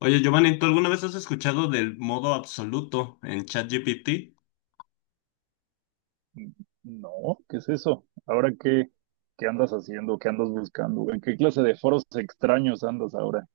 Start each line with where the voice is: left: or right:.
left: Oye, Giovanni, ¿tú alguna vez has escuchado del modo absoluto en ChatGPT?
right: Mm, no, ¿qué es eso? Ahora qué andas haciendo, qué andas buscando, en qué clase de foros extraños andas ahora.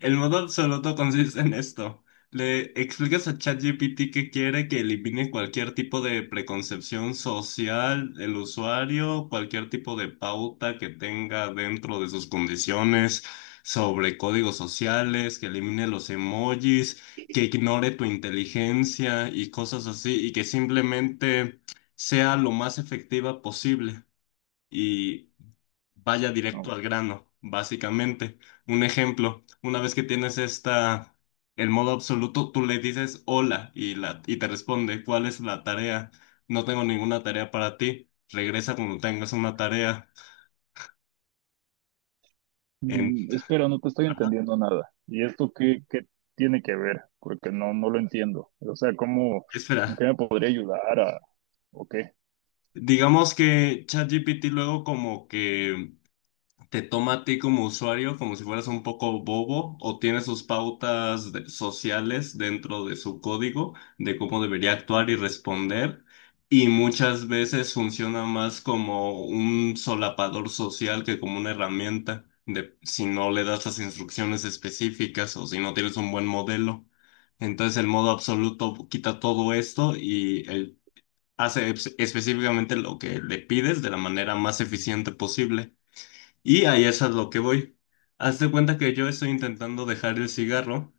left: El modo absoluto consiste en esto. Le explicas a ChatGPT que quiere que elimine cualquier tipo de preconcepción social del usuario, cualquier tipo de pauta que tenga dentro de sus condiciones sobre códigos sociales, que elimine los emojis, que ignore tu inteligencia y cosas así, y que simplemente sea lo más efectiva posible y vaya directo
right: No.
left: al grano, básicamente. Un ejemplo, una vez que tienes esta, el modo absoluto, tú le dices hola y te responde, ¿cuál es la tarea? No tengo ninguna tarea para ti. Regresa cuando tengas una tarea. En,
right: Espera, no te estoy
left: Ajá.
right: entendiendo nada. ¿Y esto qué tiene que ver? Porque no lo entiendo. O sea, ¿cómo, en
left: Espera,
right: qué me podría ayudar a, o qué?
left: digamos que ChatGPT luego como que te toma a ti como usuario como si fueras un poco bobo o tiene sus pautas sociales dentro de su código de cómo debería actuar y responder. Y muchas veces funciona más como un solapador social que como una herramienta de si no le das las instrucciones específicas o si no tienes un buen modelo. Entonces el modo absoluto quita todo esto y él hace específicamente lo que le pides de la manera más eficiente posible. Y ahí es a lo que voy. Haz de cuenta que yo estoy intentando dejar el cigarro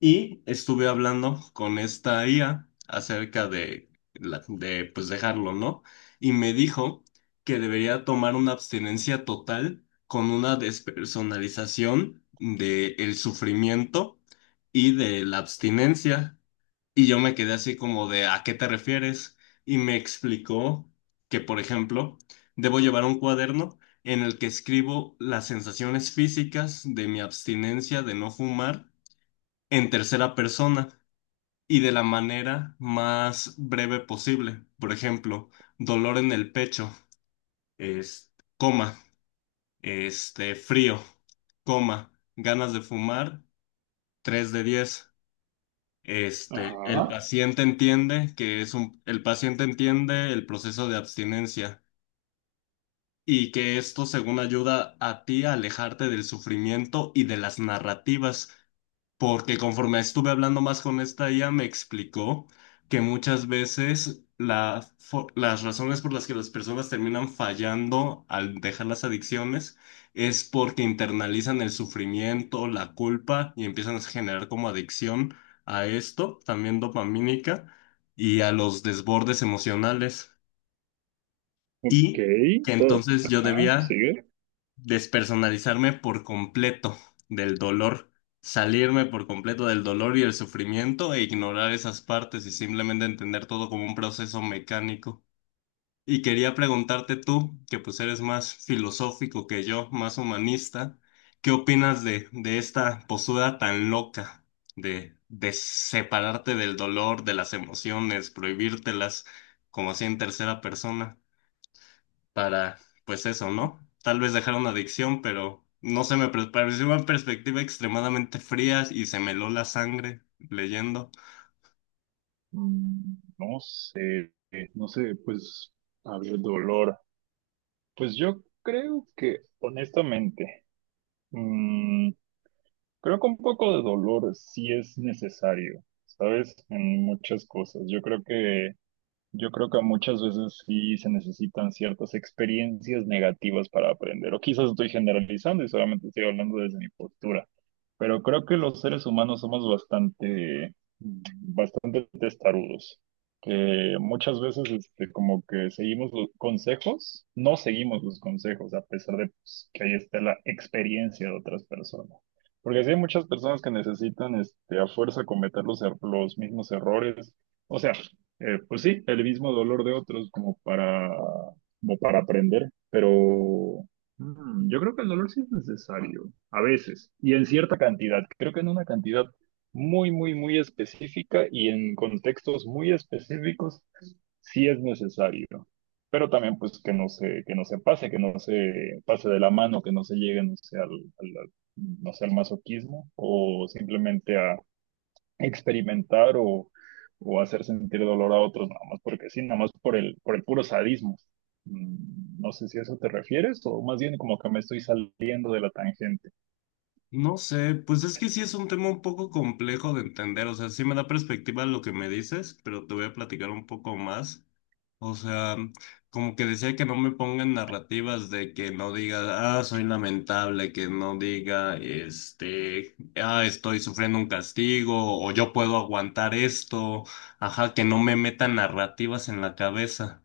left: y estuve hablando con esta IA acerca de pues dejarlo, ¿no? Y me dijo que debería tomar una abstinencia total con una despersonalización del sufrimiento y de la abstinencia. Y yo me quedé así como de, ¿a qué te refieres? Y me explicó que, por ejemplo, debo llevar un cuaderno en el que escribo las sensaciones físicas de mi abstinencia de no fumar en tercera persona y de la manera más breve posible. Por ejemplo, dolor en el pecho, es, coma, este, frío, coma, ganas de fumar, 3 de diez.
right: Ajá,
left: El paciente entiende el paciente entiende el proceso de abstinencia y que esto, según ayuda a ti a alejarte del sufrimiento y de las narrativas, porque conforme estuve hablando más con esta, ella me explicó que muchas veces las razones por las que las personas terminan fallando al dejar las adicciones es porque internalizan el sufrimiento, la culpa y empiezan a generar como adicción a esto, también dopamínica, y a los desbordes emocionales.
right: ok,
left: Y que entonces yo
right: ajá,
left: debía
right: sigue.
left: despersonalizarme por completo del dolor, salirme por completo del dolor y el sufrimiento e ignorar esas partes y simplemente entender todo como un proceso mecánico. Y quería preguntarte tú, que pues eres más filosófico que yo, más humanista, ¿qué opinas de esta postura tan loca de separarte del dolor, de las emociones, prohibírtelas como así en tercera persona? Para, pues eso, ¿no? Tal vez dejar una adicción, pero no se me pareció una perspectiva extremadamente fría y se me heló la sangre leyendo.
right: Mm, No sé, no sé, pues, a ver, dolor. Pues yo creo que, honestamente, mm, Creo que un poco de dolor sí es necesario, ¿sabes? En muchas cosas. Yo creo que muchas veces sí se necesitan ciertas experiencias negativas para aprender. O quizás estoy generalizando y solamente estoy hablando desde mi postura. Pero creo que los seres humanos somos bastante, bastante testarudos. Que muchas veces, este, como que seguimos los consejos, no seguimos los consejos, a pesar de pues, que ahí está la experiencia de otras personas. Porque sí hay muchas personas que necesitan, este, a fuerza cometer los mismos errores. O sea, pues sí, el mismo dolor de otros como para aprender, pero yo creo que el dolor sí es necesario, a veces, y en cierta cantidad. Creo que en una cantidad muy, muy, muy específica y en contextos muy específicos sí es necesario. Pero también, pues, que no se pase, que no se pase de la mano, que no se llegue, no sé, al masoquismo o simplemente experimentar o hacer sentir dolor a otros, nada más porque sí, nada más por el puro sadismo. No sé si a eso te refieres o más bien como que me estoy saliendo de la tangente.
left: No sé, pues es que sí es un tema un poco complejo de entender, o sea, sí me da perspectiva lo que me dices, pero te voy a platicar un poco más. O sea, como que decía que no me pongan narrativas de que no diga, ah, soy lamentable, que no diga, ah, estoy sufriendo un castigo, o yo puedo aguantar esto, ajá, que no me metan narrativas en la cabeza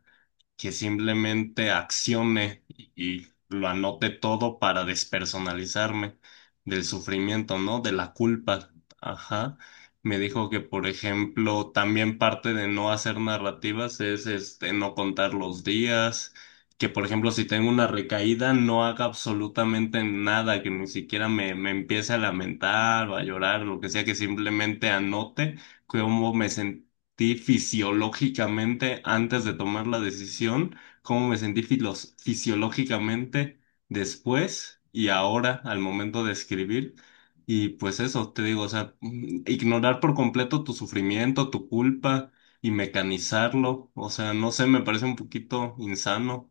left: que simplemente accione y lo anote todo para despersonalizarme del sufrimiento, ¿no? De la culpa. Ajá. Me dijo que, por ejemplo, también parte de no hacer narrativas es este no contar los días, que por ejemplo, si tengo una recaída, no haga absolutamente nada, que ni siquiera me empiece a lamentar o a llorar, lo que sea, que simplemente anote cómo me sentí fisiológicamente antes de tomar la decisión, cómo me sentí fisiológicamente después y ahora al momento de escribir. Y pues eso, te digo, o sea, ignorar por completo tu sufrimiento, tu culpa y mecanizarlo, o sea, no sé, me parece un poquito insano.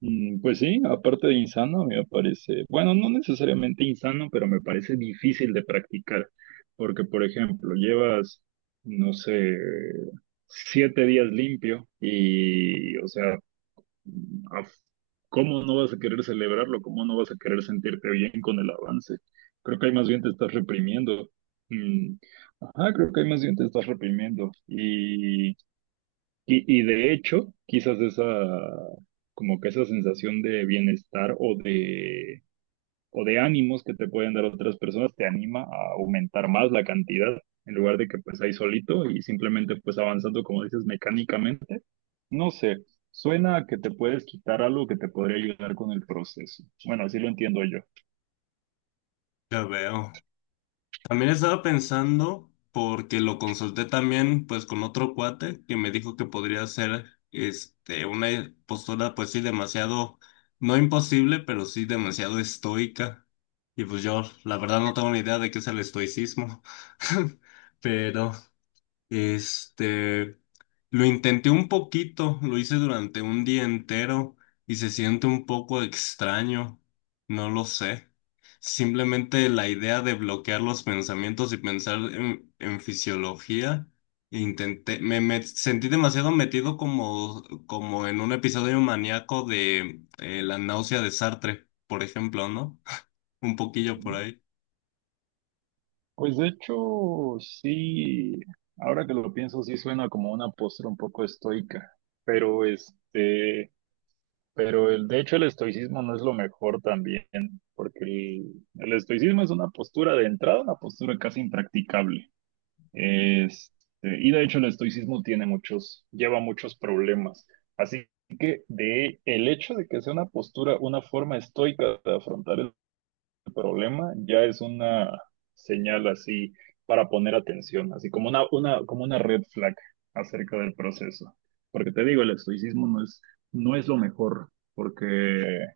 right: Pues sí, aparte de insano, me parece, bueno, no necesariamente insano, pero me parece difícil de practicar, porque, por ejemplo, llevas, no sé, 7 días limpio y, o sea, a- ¿cómo no vas a querer celebrarlo? ¿Cómo no vas a querer sentirte bien con el avance? Creo que ahí más bien te estás reprimiendo. Mm, ajá, creo que ahí más bien te estás reprimiendo. Y de hecho, quizás esa, como que esa sensación de bienestar o de ánimos que te pueden dar otras personas te anima a aumentar más la cantidad en lugar de que pues ahí solito y simplemente pues avanzando como dices mecánicamente. No sé, suena a que te puedes quitar algo que te podría ayudar con el proceso. Bueno, así lo entiendo yo.
left: Ya veo. También estaba pensando, porque lo consulté también, pues, con otro cuate que me dijo que podría ser, este, una postura, pues sí, demasiado, no imposible, pero sí demasiado estoica. Y pues yo, la verdad, no tengo ni idea de qué es el estoicismo, pero este, lo intenté un poquito, lo hice durante un día entero y se siente un poco extraño, no lo sé. Simplemente la idea de bloquear los pensamientos y pensar en fisiología, intenté, me sentí demasiado metido como en un episodio maníaco de la náusea de Sartre, por ejemplo, ¿no? Un poquillo por ahí.
right: Pues de hecho, sí, ahora que lo pienso, sí suena como una postura un poco estoica, pero de hecho el estoicismo no es lo mejor también, porque el estoicismo es una postura de entrada, una postura casi impracticable. Este, y de hecho el estoicismo lleva muchos problemas. Así que de el hecho de que sea una postura, una forma estoica de afrontar problema ya es una señal así para poner atención, así como una red flag acerca del proceso. Porque te digo, el estoicismo no es lo mejor, porque,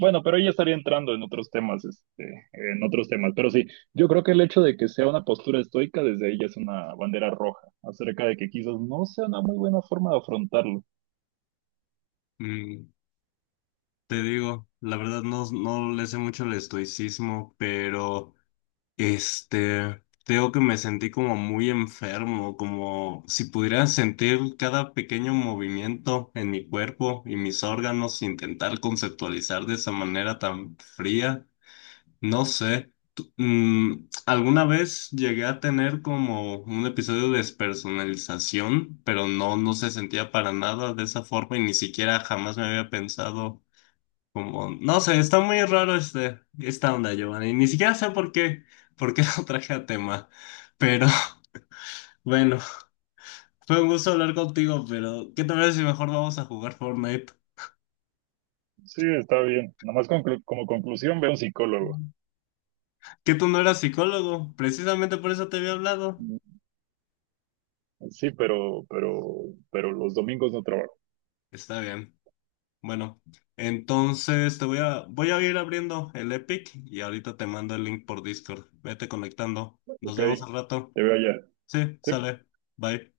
right: bueno, pero ella estaría entrando en otros temas, este, en otros temas. Pero sí, yo creo que el hecho de que sea una postura estoica desde ella es una bandera roja, acerca de que quizás no sea una muy buena forma de afrontarlo.
left: Mm. Te digo, la verdad no le sé mucho el estoicismo, pero este, te digo que me sentí como muy enfermo, como si pudiera sentir cada pequeño movimiento en mi cuerpo y mis órganos, intentar conceptualizar de esa manera tan fría, no sé. Alguna vez llegué a tener como un episodio de despersonalización, pero no se sentía para nada de esa forma y ni siquiera jamás me había pensado. Como, no sé, está muy raro esta onda, Giovanni. Ni siquiera sé por qué lo traje a tema. Pero bueno, fue un gusto hablar contigo, pero ¿qué te parece si mejor vamos a jugar Fortnite?
right: Sí, está bien. Nomás como conclusión, ve a un psicólogo.
left: Que tú no eras psicólogo, precisamente por eso te había hablado.
right: Sí, pero los domingos no trabajo,
left: Está bien. Bueno, entonces te voy a ir abriendo el Epic y ahorita te mando el link por Discord. Vete conectando. Nos
right: ¿ok?
left: vemos al rato.
right: Te veo allá.
left: Sí,
right: Sí,
left: sale. Bye.